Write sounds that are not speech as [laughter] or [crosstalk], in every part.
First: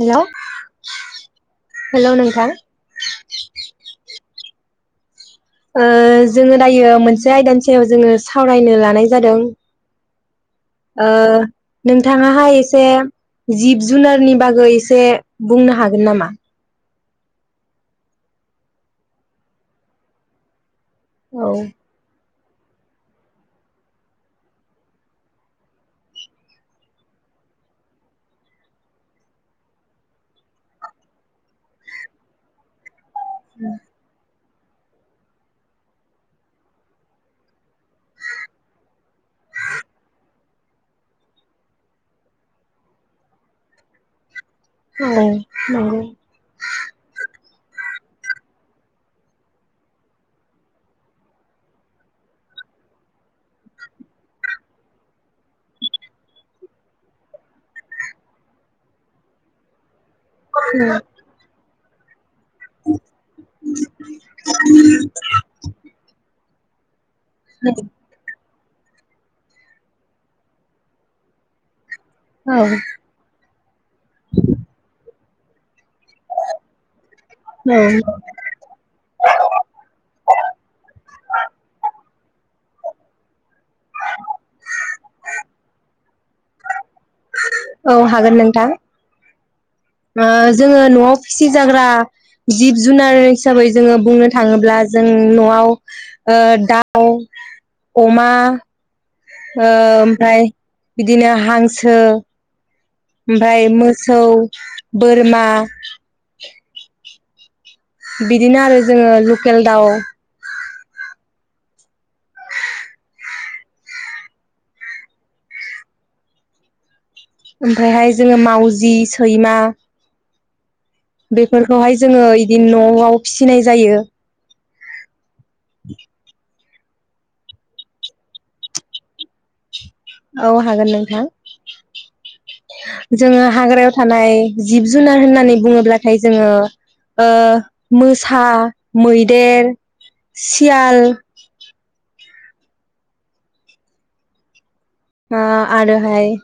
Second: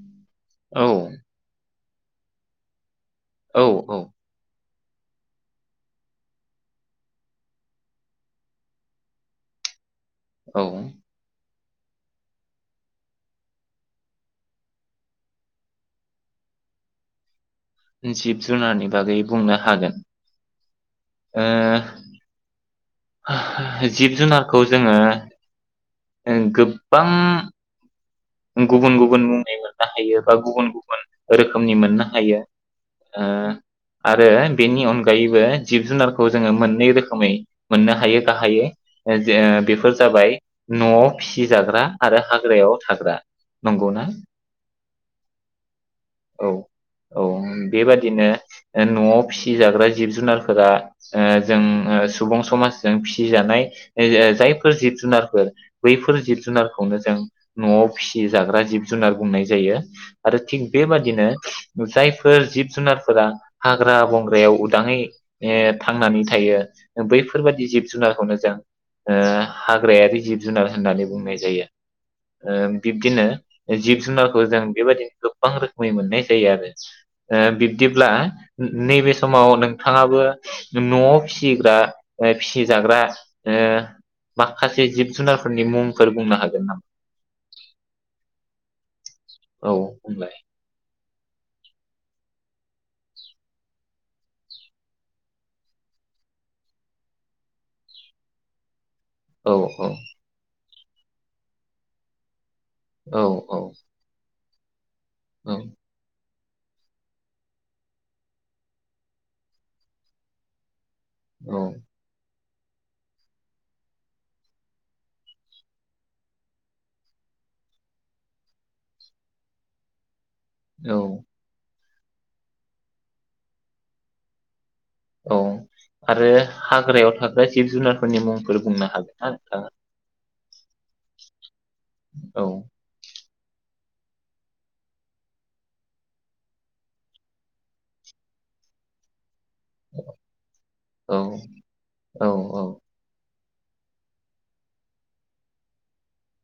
Hello. औ hello नोंथां। औ औ ओ जोङो दायो मोनसे आयदानि सायाव जोङो सावरायनो लानाय जादों औ ओ। नोंथाङाहाय इसे जिब जुनारनि बागै इसे बुंनो हागोन नामा? जिब जुनारनि बागै बुंनो हागोन। ओ। औ जिब जुनारखौ जोङो गोबां गुबुन गुबुन मुंनि मोननो हायो बा गुबुन गुबुन रोखोमनि मोननो हायो ओ आरो बेनि अनगायैबो जिब जुनारखौ जोङो मोननै रोखोमै मोननो हायो गाहायै जे बेफोर जाबाय नआव फिसि जाग्रा आरो हाग्रायाव थाग्रा। नंगौ ना। औ नंगौ। बिदिनो नआव फिसिजाग्रा जिब जुनारफोरा ओ जों सुबुं समाजजों फिसिजानाय जाय जायफोर जिब जुनारफोर बैफोर जिब जुनारखौनो जों न'आव फिसि जाग्रा जिब जुनार बुंनाय जायो। आरो थिग बेबादिनो। जाइ फोर जिब जुनारफोरा हाग्रा बंग्रायाव उदाङै थांनानै ओ थायो बैफोरबादि जिब जुनारखौनो जों। ओ हाग्रायारि जिब जुनार होननानै बुंनाय जायो। औ। यो जिब जुनारखौ जों बेबायदि। गोबां रो मै मोननाय जायो आरो बिब्दिब्ला नैबे समाव नोंथाङाबो न'आव फिसिग्रा। ओ फिजाग्रा ओ माखखासे जिब जुनारफोरनि मुंफोर बुंनो हागोन नामा? औ हागोन नोंथां। औ ओ बुंलाय जोङो न'आव फिसिजाग्रा जिब जुनार हिसाबै जोङो बुंनो थाङोब्ला जों न'आव दाउ, अमा औ ओ औ ओमफ्राय बिदिनो हांस सो औ औ ओमफाय मोसौ बोरमा औ [inaudible] बिदिनो आरो जोङो लुकेल दाउ औ ओमफायहाय जोङो मावजि, सैमा औ बेफोरखौहाय जोङो इदिनो न'आव फिनाय जायो। औ आरो हाग्रायाव थाग्रा जिब जुनारफोरनि मुंफोर बुंनो हागोन ना नोंथाङा? औ हागोन नोंथां। औ जोङो हाग्रायाव थानाय जिब जुनार होननानै बुङोब्लाथाय जोङो ओ मोसा, मै देर, सियाल औ औ औ ओ आरोहाय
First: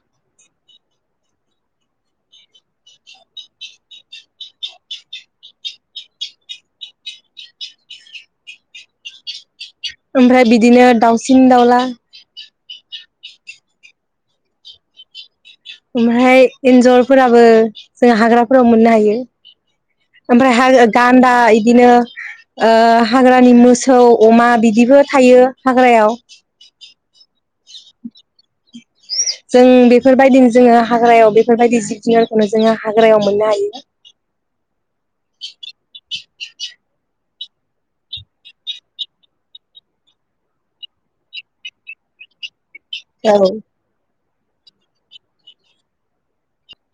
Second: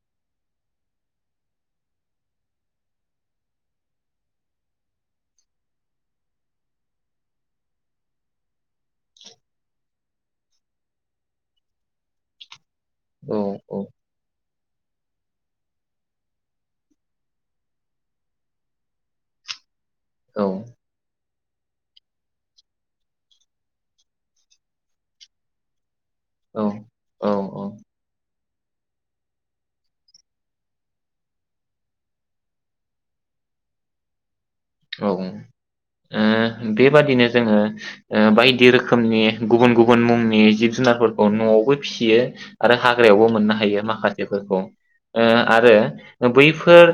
ओमफ्राय बिदिनो दाउसिन-दाउला औ औ ओमफ्राय एन्जरफोराबो जों हाग्राफोराव मोननो हायो। औ ओमफ्रायहा गान्दा इदिनो ओ हाग्रानि मोसौ, अमा बिदिबो थायो हाग्रायाव। औ औ औ जों बेफोरबायदिनो जोङो हाग्रायाव बेफोरबायदि जिब जुनारखौनो जोङो हाग्रायाव मोननो हायो। औ ओह बेबादिनो जोङो ओ बायदि रोखोमनि गुबुन गुबुन मुंनि जिब जुनारफोरखौ न'आवबो फियो आरो हाग्रायावबो मोननो हायो माखा बेफोरखौ ओ आरो बैफोर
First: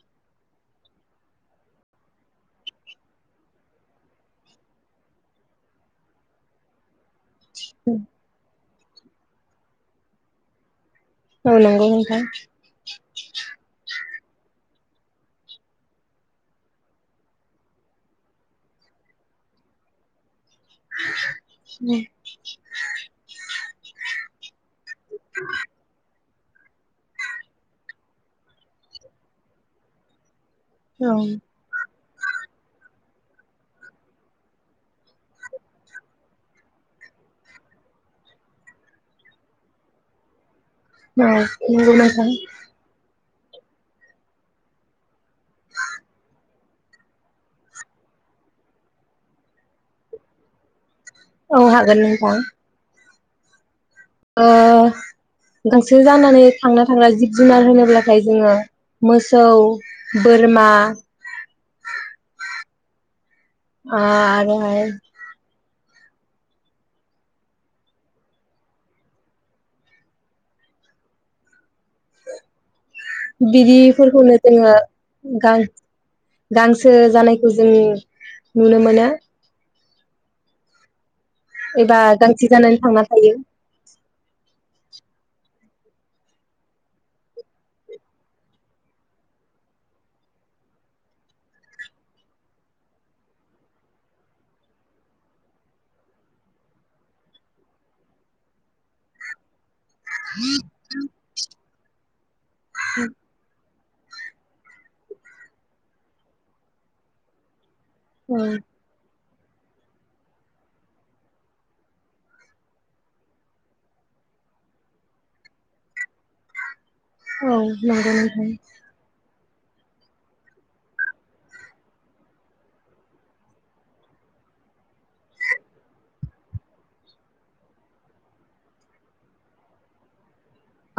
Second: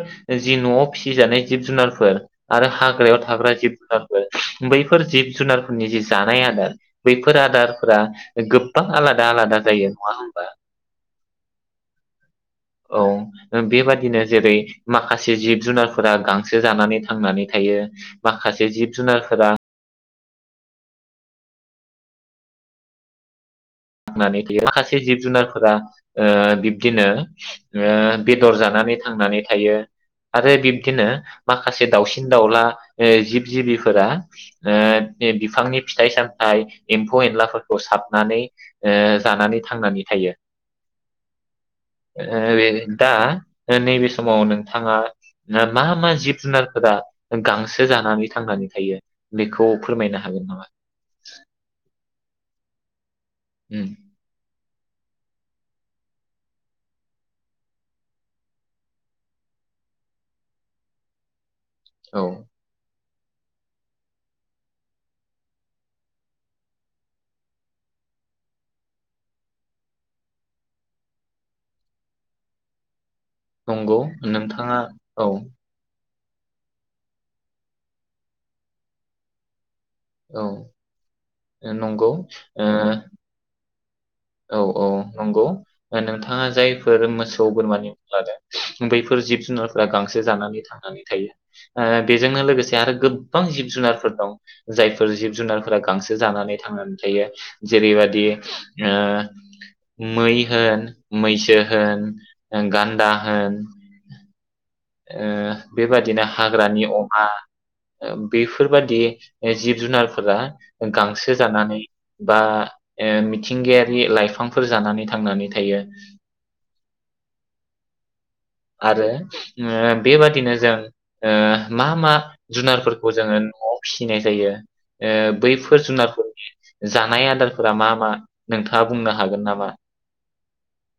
जि न'आव फिजानाय जिब जुनारफोर आरो हाग्रायाव थाग्रा जिब जुनारफोर बैफोर जिब जुनारफोरनि जि जानाय आदार बैफोर फोर आदारफोरा गोब बां आलादा आलादा जायो नङा होमबा? औ नंगौ नोंथां। औ बेबादिनो जेरै माखासे जिब जुनारफोरा गांसो जानानै थांनानै थायो माखासे जिब जुनारफोरा उम थांनानै थायो माखासे जिब जुनारफोरा ओ बिब्दिनो ओ बेदर जानानै थांनानै थायो आरो बिब्दिनो औ माखासे दाउ सिन दाउला ओ जिब जिबिफोरा ओ बे बिफांनि फिथाइ सामथाइ एम्फौ एनलाफोरखौ साबनानै ओ जानानै थांनानै थायो। औ नोंगौ नोंथां। दा ओ नैबे समाव नोंथाङा ओ मा मा जिब जुनारफोरा गांसो जानानै थांनानै थायो बेखौ फोरमायनो हागोन नामा? औ हागोन नों थां उम ओ गांसो जानानै थांना थाग्रा जिब जुनार होनोब्लाथाय जोङो मोसौ, बोरमा औ आ आरोहाय नंगौ बिदिफोरखौनो जोङो नोंथाङा औ गां गांसो जानायखौ जों नुनो मोनो। औ ओ, एबा नंगौ गांसो ओ, जानानै थांना थायो। औ औ नंगौ ओ नोंथाङा जायफोर मोसौ बोरमानि मुं लादों बैफोर जिब जुनारफोरा गांसो जानानै थांनानै थायो ओ बेजोंनो लोगोसे आरो गोबबां जिब जुनारफोर दं जायफोर जिब जुनारफोरा गांसो जानानै थांनानै थायो जेरैबादि ओ मै होन, मैसो होन ओ गान्दा होन, ओह बेबादिनो हाग्रानि अमा ओ औ बेफोरबादि जिब जुनारफोरा गांसो जानानै बा ओ मिथिंगायारि लाइफांफोर जानानै थांनानै थायो। औ नंगौ नों आरो ओ बेबादिनो जों ओ मा मा जुनारफोरखौ जोङो नआव फिसिनाय जायो ओ बैफोर जुनारफोरनि जानाय आदारफोरा मा मा नोंथाङा बुंनो हागोन नामा?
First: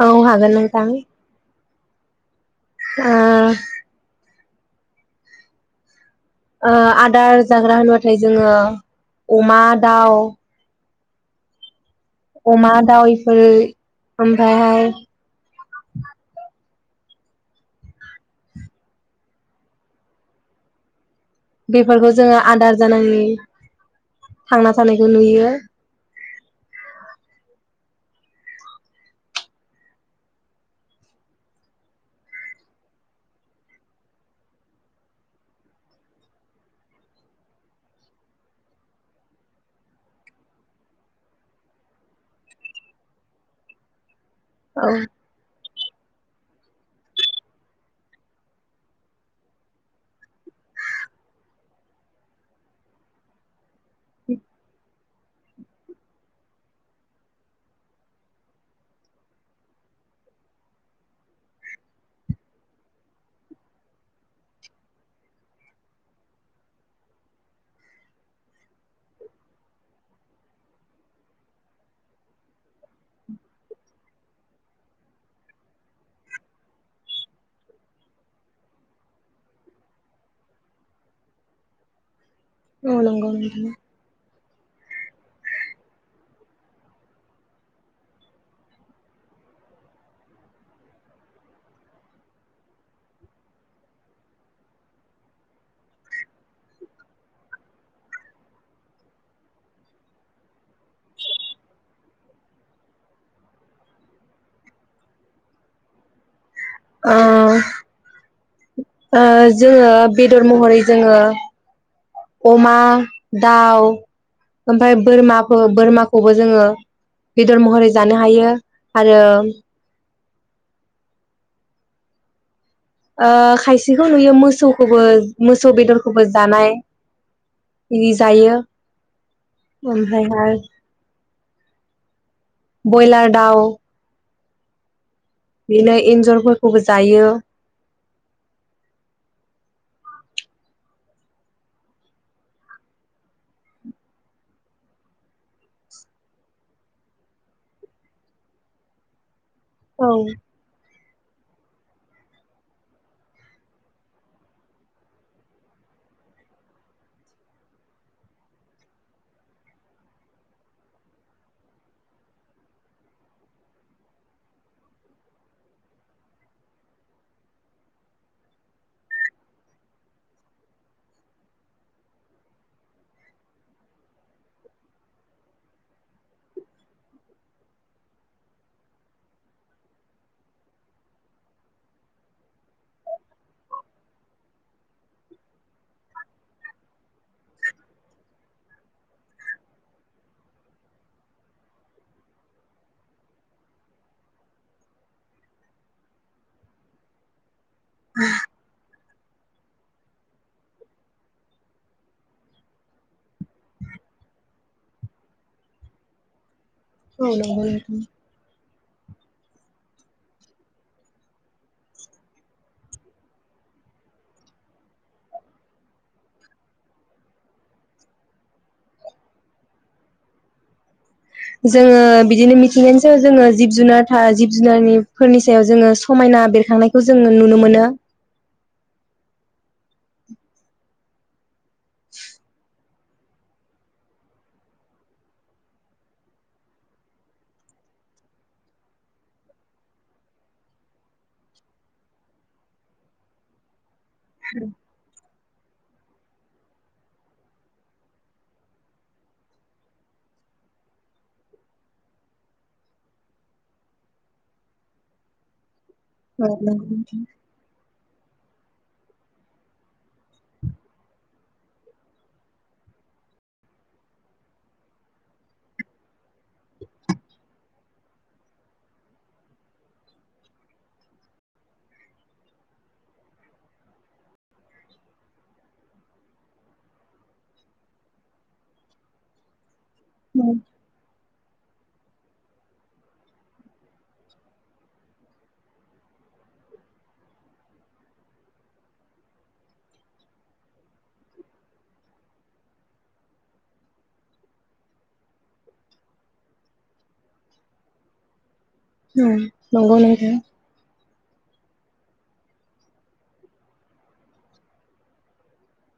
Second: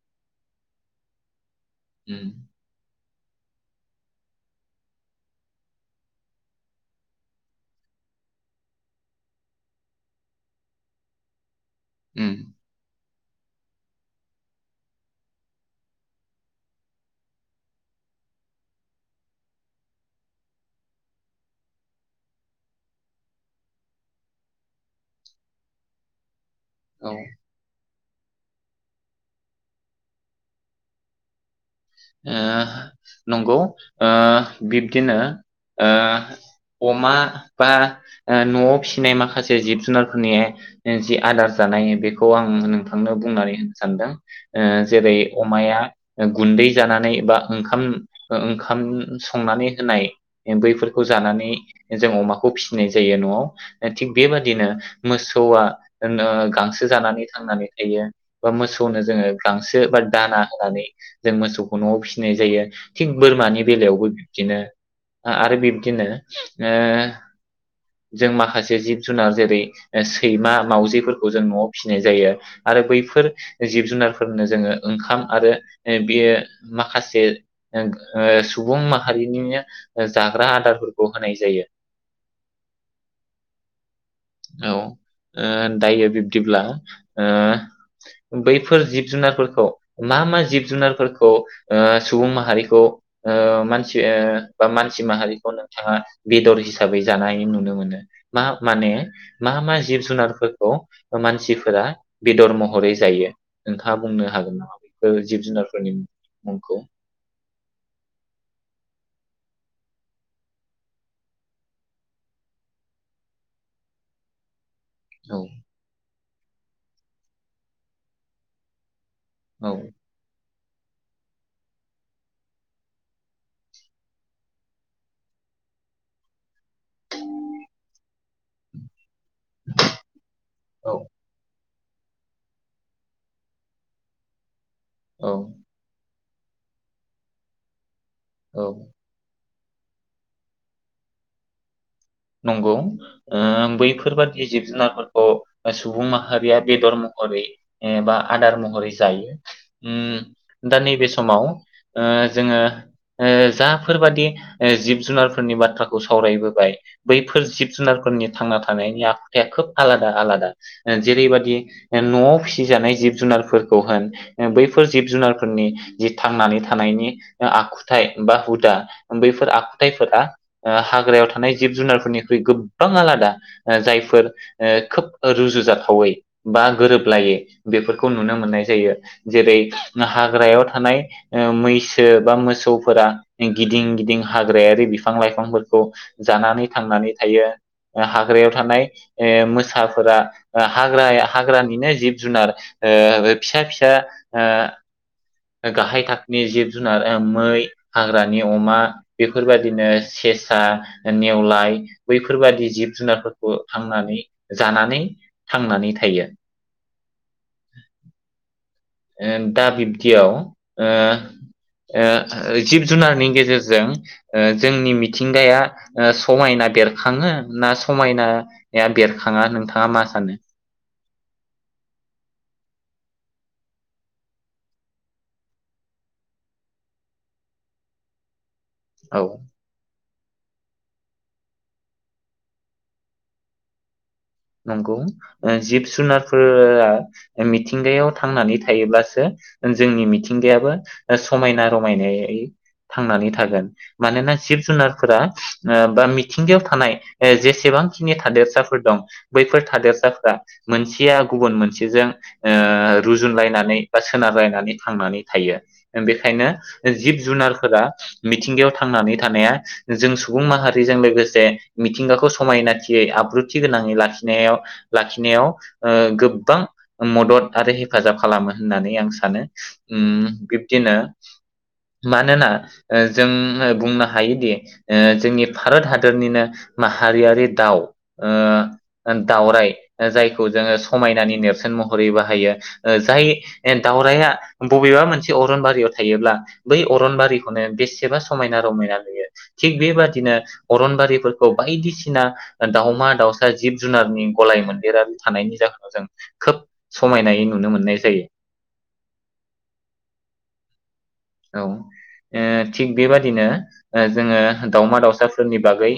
औ हागोन नोंथां। उम ओ ओ आदार जाग्रा होनबाथाय जोङो अमा, दाउ उम अमा, दाव [unintelligible] ओमफायहाय बेफोरखौ जोङो आदार जानानै थांना थानायखौ नुयो। औ ओ नंगौ ओ बिब्दिनो ओ अमा बा ओ नआव फिसिनाय माखासे जिब जुनारफोरनि ओ जि आदार जानाय बेखौ आं नोंथांनो बुंनानै होनो सानदों ओ औ जेबै अमाया, गुन्दै जानानै बा ओंखाम ओंखाम संनानै होनाय बैफोरखौ जानानै जों अमाखौ फिसिनाय जायो न'आव, थिग बेबादिनो, मोसौआ जोंनो गांसो जानानै थांनानै थायो बा मोसौनो जोङो गांसो बा दाना होनानै जों मोसौ, न'आव फिसिनाय जायो थिग बोरमानि बेलायावबो बिब्दिनो आरो बिब्दिनो ओ जों माखासे जिब जुनार जेरै ओ सैमा, मावजिफोरखौ जों न'आव फिसिनाय जायो आरो बैफोर जिब जुनारफोरनो जोङो ओंखाम आरो ओ बेयो माखासे ओ सुबुं माहारिनिनो ओ जाग्रा आदारफोरखौ होनाय जायो, औ नंगौ नोंथां, औ ओ दायो बिब्दिब्ला ओ बैफोर जिब जुनारफोरखौ मा मा जिब जुनारफोरखौ ओ सुबुं माहारिखौ ओ मानसि ओ बा मानसि माहारिखौ नोंथाङा बेदर हिसाबै जानाय नुनो मोनो? मा माने मा मा जिब जुनारफोरखौ मानसिफोरा बेदर महरै जायो नोंथाङा बुंनो हागोन नामा? बेफोर जिब जुनारफोरनि, मुंखौ ओ ओ जोङो बेदर महरै जोङो अमा, दाउ, ओमफाय औ बोरमाखो बोरमा, खौबो जोङो बेदर महरै जानो हायो, आरो औ ओ खायसेखौ नुयो मोसौखोबो मोसौ बेदरखोबो जानाय, इदि जायो ओमफ्रायहाय, औ बयलार दाउ, बेनो एनजर, फोरखौबो जायो, औ नंगौ ओ बैफोरबादि जिब जुनारफोरखौ सुबुं माहारिया बेदर महरै एबा आदार महरै जायो। औ ओम दा नै बे स समाव ओ जोङो ओ जाफोरबादि जिब जुनारफोरनि बाथ्राखौ सावरायबोबाय बैफोर जिब जुनारफोरनि थांना थानायनि आखुथाया खोब आलादा आलादा ओ जेरैबादि ओ न'आव फिसिजानाय जिब जुनारफोरखौहाय ओ बैफोर जिब जुनारफोरनि जि थांनानै थानायनि ओ आखुथायाइ बा हुदा बैफोर आखुथायाइफोरा ओ हाग्रायाव थानाय, जिब जुनारफोरनिख्रुइ गोबां आलादा जायफोर खोब रुजुजाथावै बा गोरोबलायै बेफोरखौ नुनो मोननाय जायो जेरै हाग्रायाव थानाय मैसो बा मोसौफोरा गिदिं गिदिं हाग्रायारि बिफां लाइफांफोरखौ, जानानै थांनानै थायो ओ हाग्रायाव थानाय मोसाफोरा ओ हाग्राया हाग्रानिनो जिब जुनार ओ फिसा फिसा ओ गाहाय थाखोनि जिब जुनार ओ मै हाग्रानि अमा। बेफोरबायदिनो सेसा नेवलाय बैफोरबायदि जिब जुनारफोर बो थांनानै जानानै थांनानै थायो। औ नोंगौ नोंथां। ओ दा बिब्दियाव ओ ओ जिब जुनारनि गेजेरजों ओ जोंनि मिथिंगाया ओ समायना बेरखाङो ना समायनाया बेरखाङा नोंथाङा मा सानो? जोङो बिदिनो मिथिंगानि सायाव जोङो जिब जुनार थार जिब जुनारनिफोरनि सायाव जोङो समायना बेरखांनायखौ जोङो नुनो मोनो। औ। [unintelligible] नंगौ ओ जिब जुनारफोरा मिथिंगायाव थांनानै थायोब्लासो जोंनि मिथिंगायाबो समायना रमायनायै थांनानै थागोन। मानोना जिब जुनारफोरा, ओ बा मिथिंगायाव थानाय ओ जेसेबांखिनि थादेरसाफोर दं बैफोर थादेरसाफ्रा मोनसेया गुबुन मोनसेजों ओ रुजुनलायनानै बा सोनारलायनानै थांनानै थायो। बेखायनो औ नंगौ जिब जुनारफोरा मिथिंगायाव थांनानै थानाया जों सुबुं माहारिजों लोगोसे मिथिंगाखौ समायनाथियै आब्रुथि गोनाङै लाखि नायाव लाखिनायाव ओ गोबबां मदद आरो [unintelligible] हेफाजाब खालामो होननानै आं सानो उम बिब्दिनो मानोना ओ जों बुंनो हायोदि ओ जोंनि भारत हादरनिनो माहारियारि दाव ओ ओ दावराइ। ओ जायखौ जोङो समायनानि नेरसोना महरै बाहायो ओ जाय दावरायआ बबेबा मोनसे अरनबारियाव थायोब्ला बै अरनबारिखौनो बेसेबा समायना रमायना नुयो थिग बेबादिनो अरनबारिफोरखौ बायदिसिना ओ दावमा दाउसा जिब जुनारनि गलाय मोनदेरारि थानायनि जाहोनाव जों खोब समायनायै नुनो मोननाय जायो। उम नोंगौ नोंथां। औ ओ थिग बेबादिनो ओ जोङो दाावमा दाउसाफोरनि बागै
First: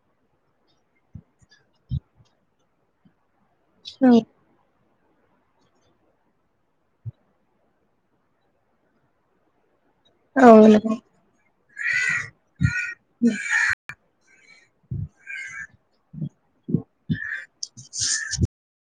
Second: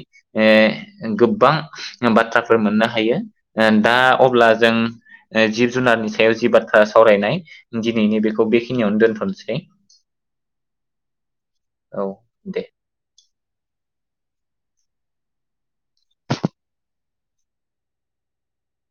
ओ गोबां बाथ्राफोर मोननो हायो। ओ दा अब्ला जों ओ जिब जुनारनि सायाव जि बाथ्रा सावरायनाय दिनैनि बेखौ बेखिनियावनो दोनथसै। औ नोंगौ। औ दे। [unintelligible] [unintelligible]